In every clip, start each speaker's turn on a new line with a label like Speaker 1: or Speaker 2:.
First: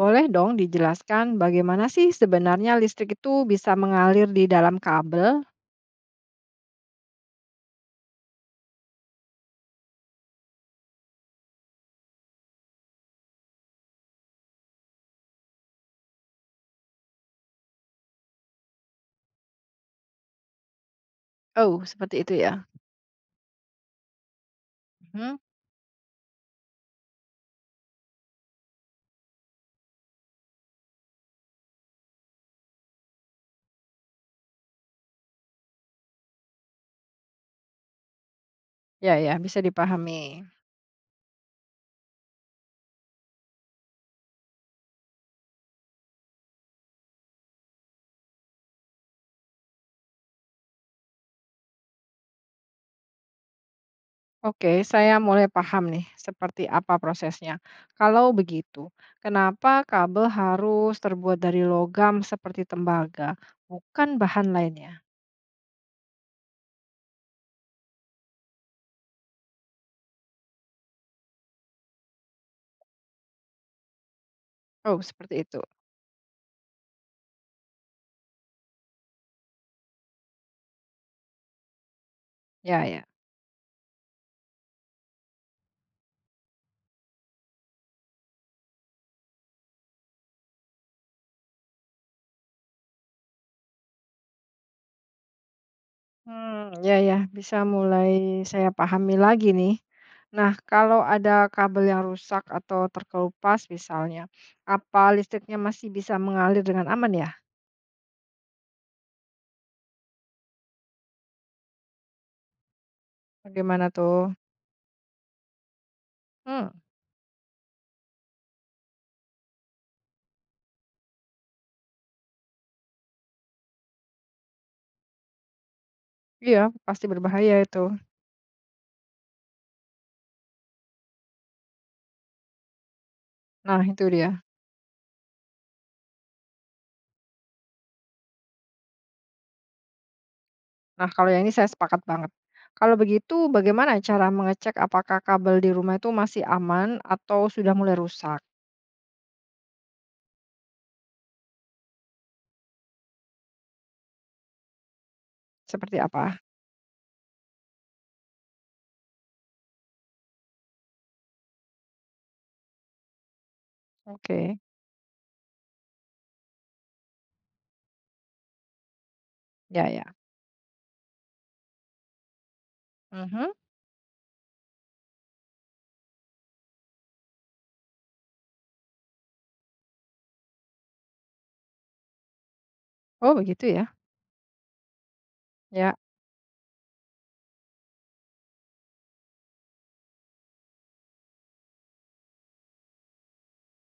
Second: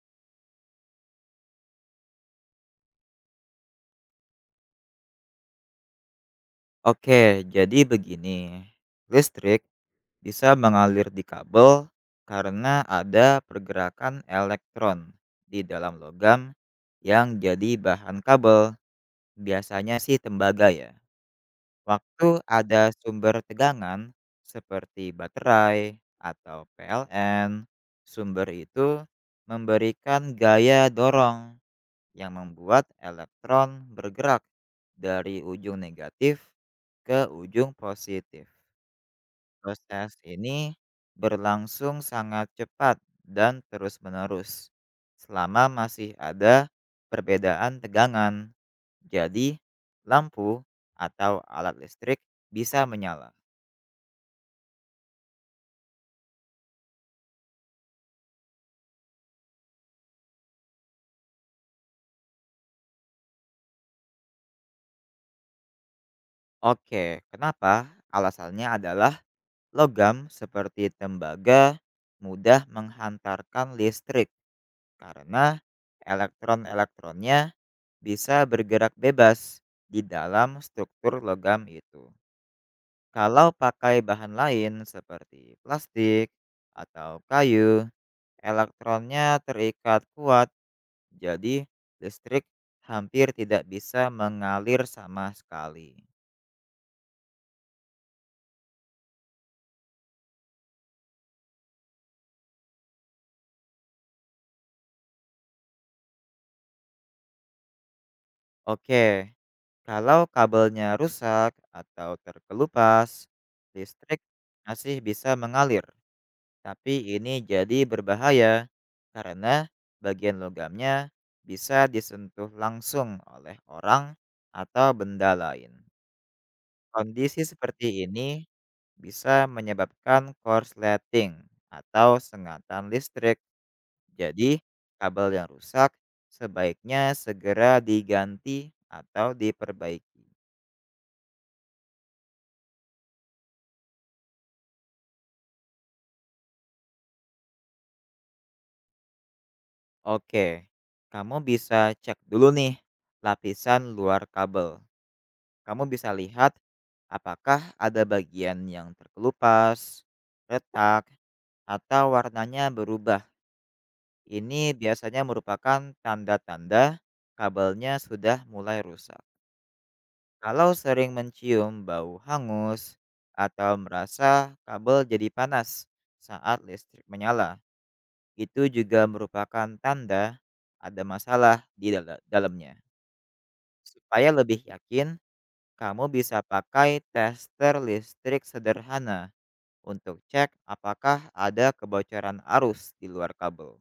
Speaker 1: Boleh dong dijelaskan bagaimana sih sebenarnya listrik itu bisa mengalir di dalam kabel?
Speaker 2: Oke, jadi begini. Listrik bisa mengalir di kabel karena ada pergerakan elektron di dalam logam yang jadi bahan kabel, biasanya sih tembaga ya.
Speaker 1: Oh, seperti
Speaker 2: Waktu
Speaker 1: itu ya.
Speaker 2: ada sumber tegangan seperti
Speaker 1: Mhm.
Speaker 2: baterai atau PLN, sumber itu memberikan gaya dorong yang membuat elektron bergerak dari ujung negatif ke ujung positif.
Speaker 1: Ya, ya, bisa
Speaker 2: Proses
Speaker 1: dipahami.
Speaker 2: ini berlangsung sangat cepat dan terus-menerus selama masih ada perbedaan tegangan. Jadi, lampu atau alat listrik bisa menyala.
Speaker 1: Oke, saya mulai paham nih seperti apa prosesnya. Kalau begitu, kenapa kabel harus terbuat dari logam seperti tembaga, bukan bahan lainnya?
Speaker 2: Oke, kenapa? Alasannya adalah logam seperti tembaga mudah menghantarkan listrik
Speaker 1: Oh, seperti
Speaker 2: karena
Speaker 1: itu.
Speaker 2: elektron-elektronnya bisa bergerak bebas di dalam struktur logam itu.
Speaker 1: Ya, ya.
Speaker 2: Kalau pakai bahan lain seperti plastik atau kayu, elektronnya terikat kuat, jadi listrik hampir tidak bisa mengalir sama sekali.
Speaker 1: Hmm, ya ya, bisa mulai saya pahami lagi nih. Nah, kalau ada kabel yang rusak atau terkelupas misalnya, apa listriknya masih bisa mengalir dengan aman ya?
Speaker 2: Oke, kalau kabelnya rusak atau terkelupas,
Speaker 1: Bagaimana
Speaker 2: listrik
Speaker 1: tuh?
Speaker 2: masih bisa mengalir.
Speaker 1: Hmm,
Speaker 2: Tapi ini jadi berbahaya karena bagian logamnya bisa disentuh langsung oleh orang atau benda lain.
Speaker 1: iya pasti
Speaker 2: Kondisi
Speaker 1: berbahaya itu.
Speaker 2: seperti ini bisa menyebabkan korsleting atau sengatan listrik.
Speaker 1: Nah itu dia.
Speaker 2: Jadi, kabel yang rusak sebaiknya segera diganti atau diperbaiki.
Speaker 1: Nah kalau yang ini saya sepakat banget. Kalau begitu bagaimana cara mengecek apakah kabel di rumah itu masih aman atau sudah mulai rusak?
Speaker 2: Oke, kamu bisa cek dulu nih lapisan luar kabel. Kamu
Speaker 1: Seperti
Speaker 2: bisa
Speaker 1: apa?
Speaker 2: lihat apakah ada bagian yang terkelupas, retak, atau warnanya berubah.
Speaker 1: Oke,
Speaker 2: Ini biasanya merupakan tanda-tanda kabelnya sudah mulai rusak.
Speaker 1: ya ya.
Speaker 2: Kalau sering mencium bau hangus
Speaker 1: Mhm.
Speaker 2: atau merasa kabel jadi panas saat listrik menyala, itu juga merupakan tanda ada masalah di dalamnya.
Speaker 1: Oh begitu ya?
Speaker 2: Supaya lebih yakin,
Speaker 1: Ya.
Speaker 2: kamu bisa pakai tester listrik sederhana untuk cek apakah ada kebocoran arus di luar kabel.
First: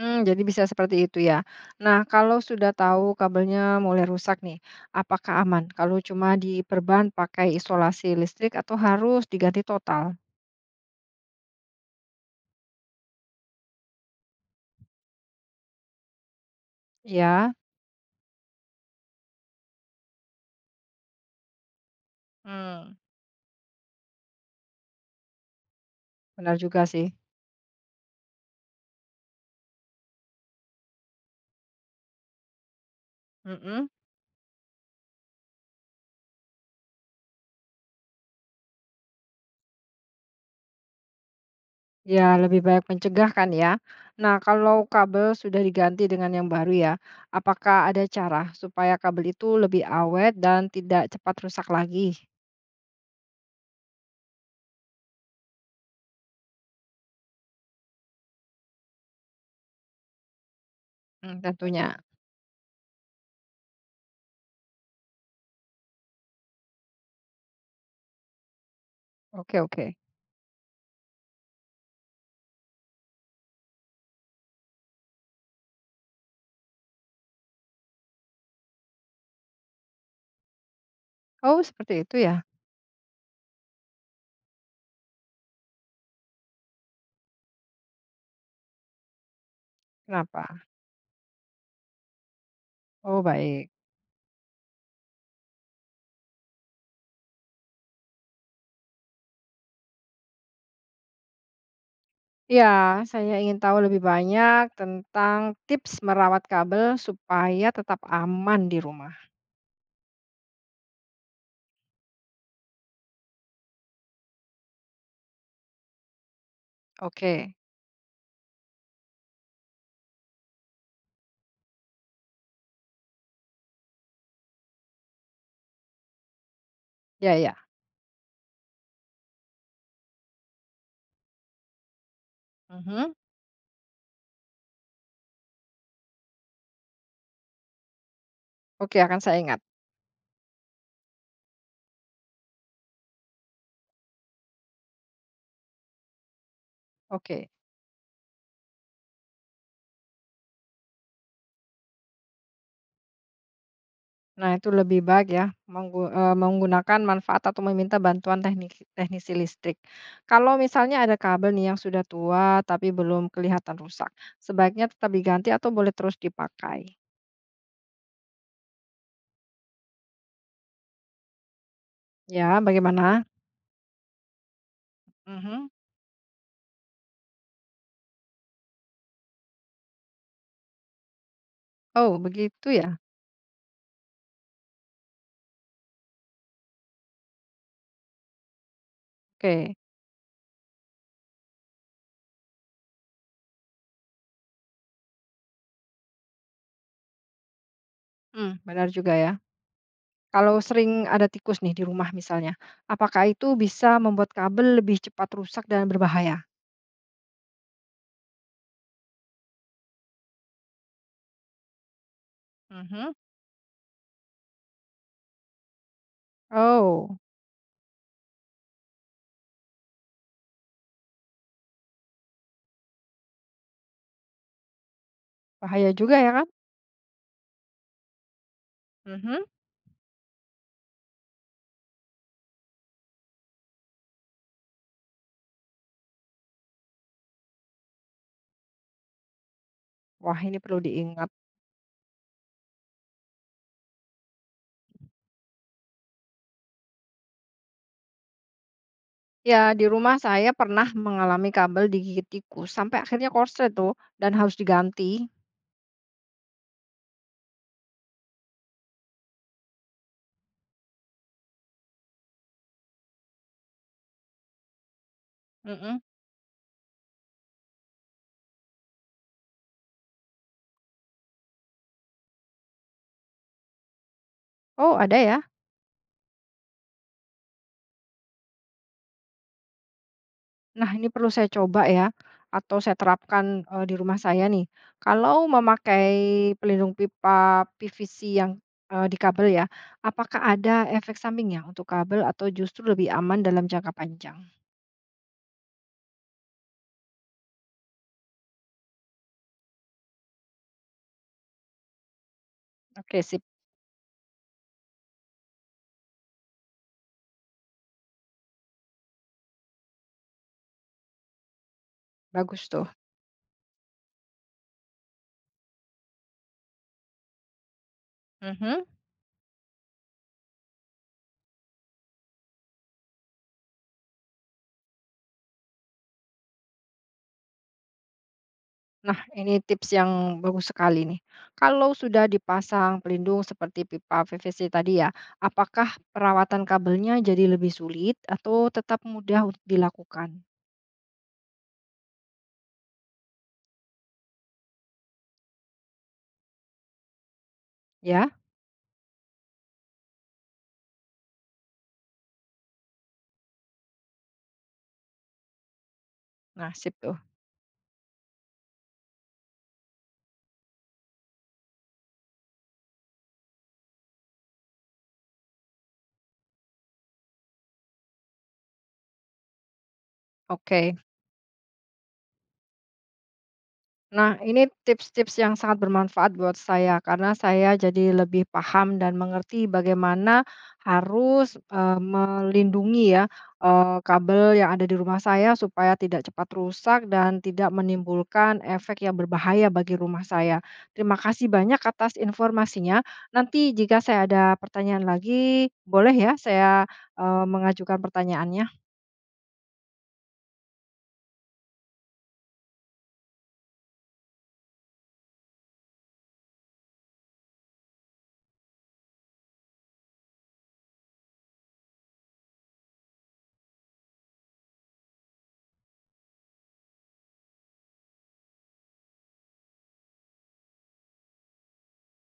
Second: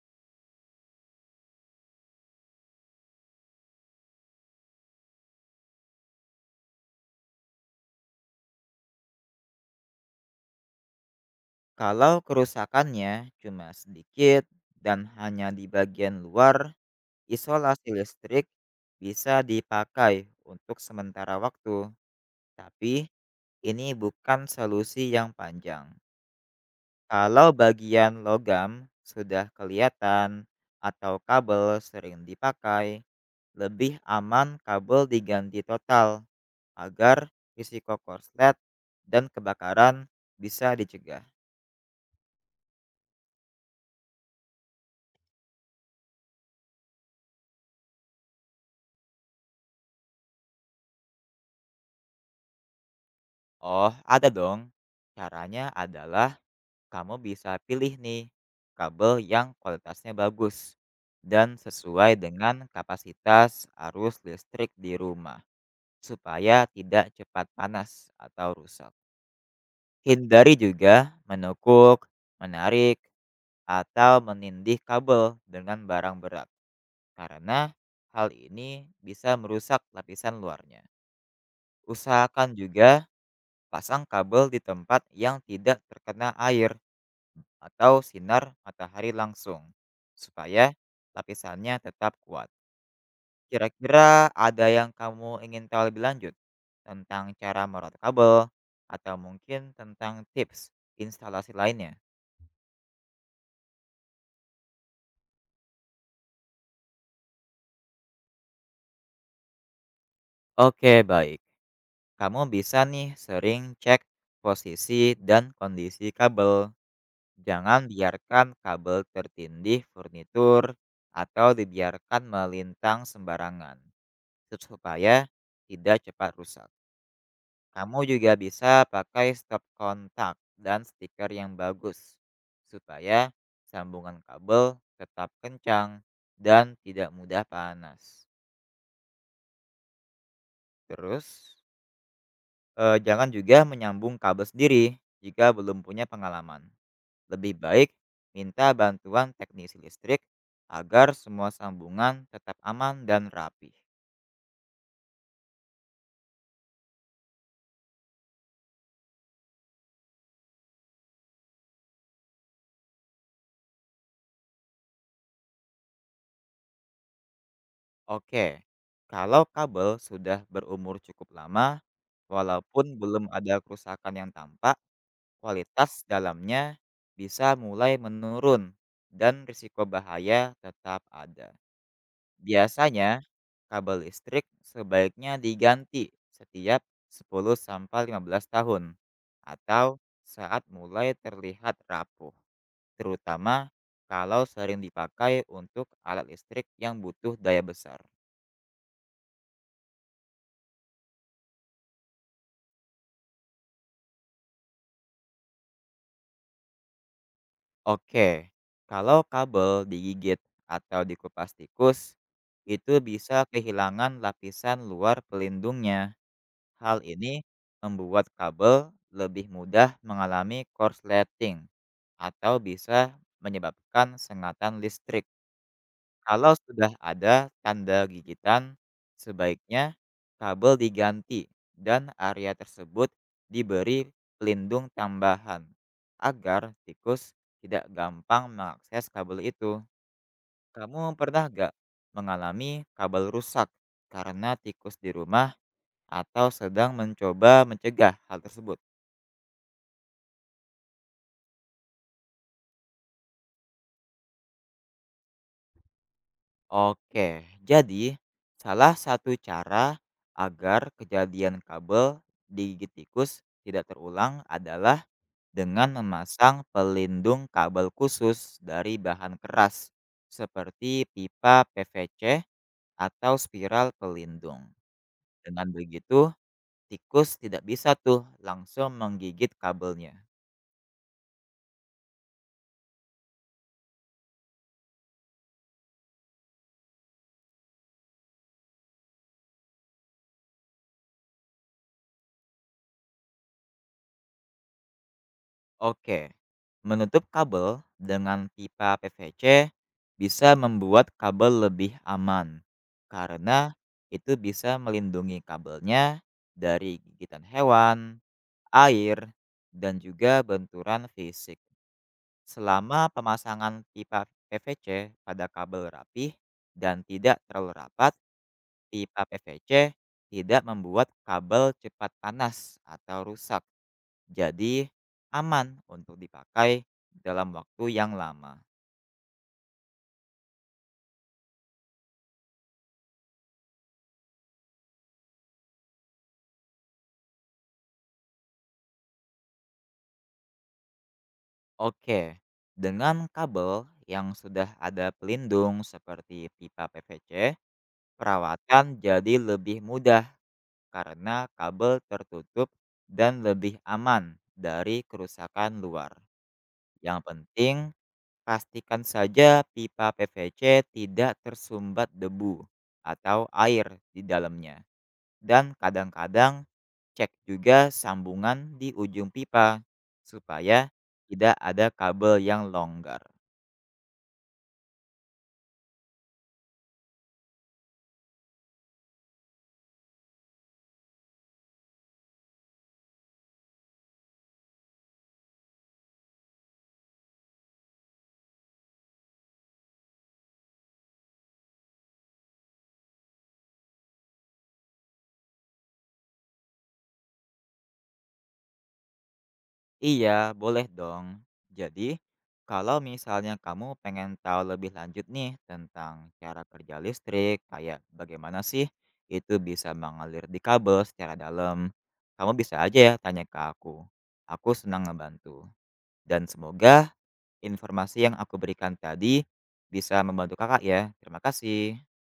Speaker 1: Hmm, jadi bisa seperti itu ya. Nah, kalau sudah tahu kabelnya mulai rusak nih, apakah aman kalau cuma diperban pakai isolasi listrik atau harus diganti total?
Speaker 2: Kalau kerusakannya cuma sedikit dan hanya di bagian luar,
Speaker 1: Ya,
Speaker 2: isolasi listrik bisa dipakai untuk sementara waktu,
Speaker 1: mmm,
Speaker 2: tapi ini bukan solusi yang panjang.
Speaker 1: benar juga sih,
Speaker 2: Kalau bagian logam sudah kelihatan atau kabel sering dipakai,
Speaker 1: mhm,
Speaker 2: lebih aman kabel diganti total agar risiko korslet dan kebakaran bisa dicegah.
Speaker 1: ya lebih baik mencegah kan ya. Nah, kalau kabel sudah diganti dengan yang baru ya, apakah ada cara supaya kabel itu lebih awet dan tidak cepat rusak lagi?
Speaker 2: Oh, ada dong. Caranya adalah kamu bisa pilih nih kabel yang kualitasnya bagus
Speaker 1: Mmm,
Speaker 2: dan
Speaker 1: tentunya.
Speaker 2: sesuai dengan kapasitas arus listrik di rumah supaya tidak cepat panas atau rusak.
Speaker 1: Oke, oke.
Speaker 2: Hindari juga menukuk, menarik, atau menindih kabel dengan barang berat karena hal ini bisa merusak lapisan luarnya.
Speaker 1: Oh, seperti itu ya?
Speaker 2: Usahakan juga pasang kabel di tempat yang tidak terkena air atau sinar matahari langsung,
Speaker 1: Kenapa?
Speaker 2: supaya lapisannya tetap kuat.
Speaker 1: Oh, baik.
Speaker 2: Kira-kira ada yang kamu ingin tahu lebih lanjut tentang cara merawat kabel atau mungkin tentang tips instalasi lainnya?
Speaker 1: Ya, saya ingin tahu lebih banyak tentang tips merawat kabel supaya tetap aman di rumah.
Speaker 2: Oke, baik. Kamu bisa nih sering cek posisi dan kondisi kabel.
Speaker 1: Oke,
Speaker 2: Jangan biarkan kabel tertindih furnitur atau dibiarkan melintang sembarangan, supaya tidak cepat rusak.
Speaker 1: ya ya.
Speaker 2: Kamu juga bisa pakai stop kontak dan stiker yang bagus,
Speaker 1: Mhm.
Speaker 2: supaya sambungan kabel tetap kencang dan tidak mudah panas.
Speaker 1: Oke, akan saya ingat.
Speaker 2: Terus, jangan juga menyambung kabel sendiri jika belum punya pengalaman.
Speaker 1: Oke.
Speaker 2: Lebih baik minta bantuan teknisi listrik agar semua sambungan tetap aman dan rapi.
Speaker 1: Nah, itu lebih baik ya menggunakan manfaat atau meminta bantuan teknisi listrik. Kalau misalnya ada kabel nih yang sudah tua tapi belum kelihatan rusak, sebaiknya tetap diganti atau boleh terus dipakai.
Speaker 2: Oke, kalau kabel sudah berumur cukup lama,
Speaker 1: Ya,
Speaker 2: walaupun
Speaker 1: bagaimana?
Speaker 2: belum ada kerusakan yang tampak,
Speaker 1: Mhm.
Speaker 2: kualitas dalamnya bisa mulai menurun dan risiko bahaya tetap ada.
Speaker 1: Oh, begitu ya.
Speaker 2: Biasanya, kabel listrik sebaiknya diganti setiap 10 sampai 15 tahun
Speaker 1: Oke.
Speaker 2: atau saat mulai terlihat rapuh, terutama kalau sering dipakai untuk alat listrik yang butuh daya besar.
Speaker 1: Hmm, benar juga ya. Kalau sering ada tikus nih di rumah misalnya, apakah itu bisa membuat kabel lebih cepat rusak dan berbahaya?
Speaker 2: Oke, kalau kabel digigit atau dikupas tikus, itu
Speaker 1: Mhm.
Speaker 2: bisa kehilangan lapisan luar pelindungnya. Hal
Speaker 1: Oh,
Speaker 2: ini membuat kabel lebih mudah mengalami korsleting atau bisa menyebabkan sengatan listrik.
Speaker 1: bahaya juga ya kan?
Speaker 2: Kalau sudah ada tanda gigitan,
Speaker 1: Mhm.
Speaker 2: sebaiknya kabel diganti dan area tersebut diberi pelindung tambahan agar tikus tidak gampang mengakses kabel itu.
Speaker 1: Wah, ini perlu
Speaker 2: Kamu
Speaker 1: diingat.
Speaker 2: pernah gak mengalami kabel rusak karena tikus di rumah atau sedang mencoba mencegah hal tersebut.
Speaker 1: Ya, di rumah saya pernah mengalami kabel digigit tikus sampai akhirnya korslet tuh dan harus diganti.
Speaker 2: Oke, jadi salah satu cara agar kejadian kabel digigit tikus tidak terulang adalah dengan
Speaker 1: Mm.
Speaker 2: memasang pelindung kabel khusus dari bahan keras seperti pipa PVC atau spiral pelindung.
Speaker 1: Oh, ada ya?
Speaker 2: Dengan begitu, tikus tidak bisa tuh langsung menggigit kabelnya.
Speaker 1: Nah, ini perlu saya coba ya, atau saya terapkan, di rumah saya nih. Kalau memakai pelindung pipa PVC yang, di kabel ya, apakah ada efek sampingnya untuk kabel atau justru lebih aman dalam jangka panjang?
Speaker 2: Oke, menutup kabel dengan pipa PVC bisa membuat kabel lebih aman
Speaker 1: Oke, sip,
Speaker 2: karena itu bisa melindungi kabelnya dari gigitan hewan, air, dan juga benturan fisik.
Speaker 1: bagus tuh.
Speaker 2: Selama pemasangan pipa PVC pada kabel rapih dan tidak terlalu rapat,
Speaker 1: Mhm.
Speaker 2: pipa PVC tidak membuat kabel cepat panas atau rusak. Jadi aman untuk dipakai dalam waktu yang lama.
Speaker 1: Nah, ini tips yang bagus sekali nih. Kalau sudah dipasang pelindung seperti pipa PVC tadi ya, apakah perawatan kabelnya jadi lebih sulit atau tetap mudah untuk dilakukan?
Speaker 2: Oke, dengan kabel yang sudah ada pelindung seperti pipa PVC,
Speaker 1: Ya?
Speaker 2: perawatan jadi lebih mudah karena kabel tertutup dan lebih aman dari kerusakan luar.
Speaker 1: Nah, sip tuh.
Speaker 2: Yang penting, pastikan saja pipa PVC tidak tersumbat debu atau air di dalamnya, dan kadang-kadang cek juga sambungan di ujung pipa supaya
Speaker 1: Oke.
Speaker 2: tidak ada kabel yang longgar.
Speaker 1: Nah, ini tips-tips yang sangat bermanfaat buat saya karena saya jadi lebih paham dan mengerti bagaimana harus, melindungi ya, kabel yang ada di rumah saya supaya tidak cepat rusak dan tidak menimbulkan efek yang berbahaya bagi rumah saya. Terima kasih banyak atas informasinya. Nanti jika saya ada pertanyaan lagi, boleh ya saya, mengajukan pertanyaannya?
Speaker 2: Iya, boleh dong. Jadi, kalau misalnya kamu pengen tahu lebih lanjut nih tentang cara kerja listrik, kayak bagaimana sih itu bisa mengalir di kabel secara dalam, kamu bisa aja ya tanya ke aku. Aku senang ngebantu. Dan semoga informasi yang aku berikan tadi bisa membantu kakak ya. Terima kasih.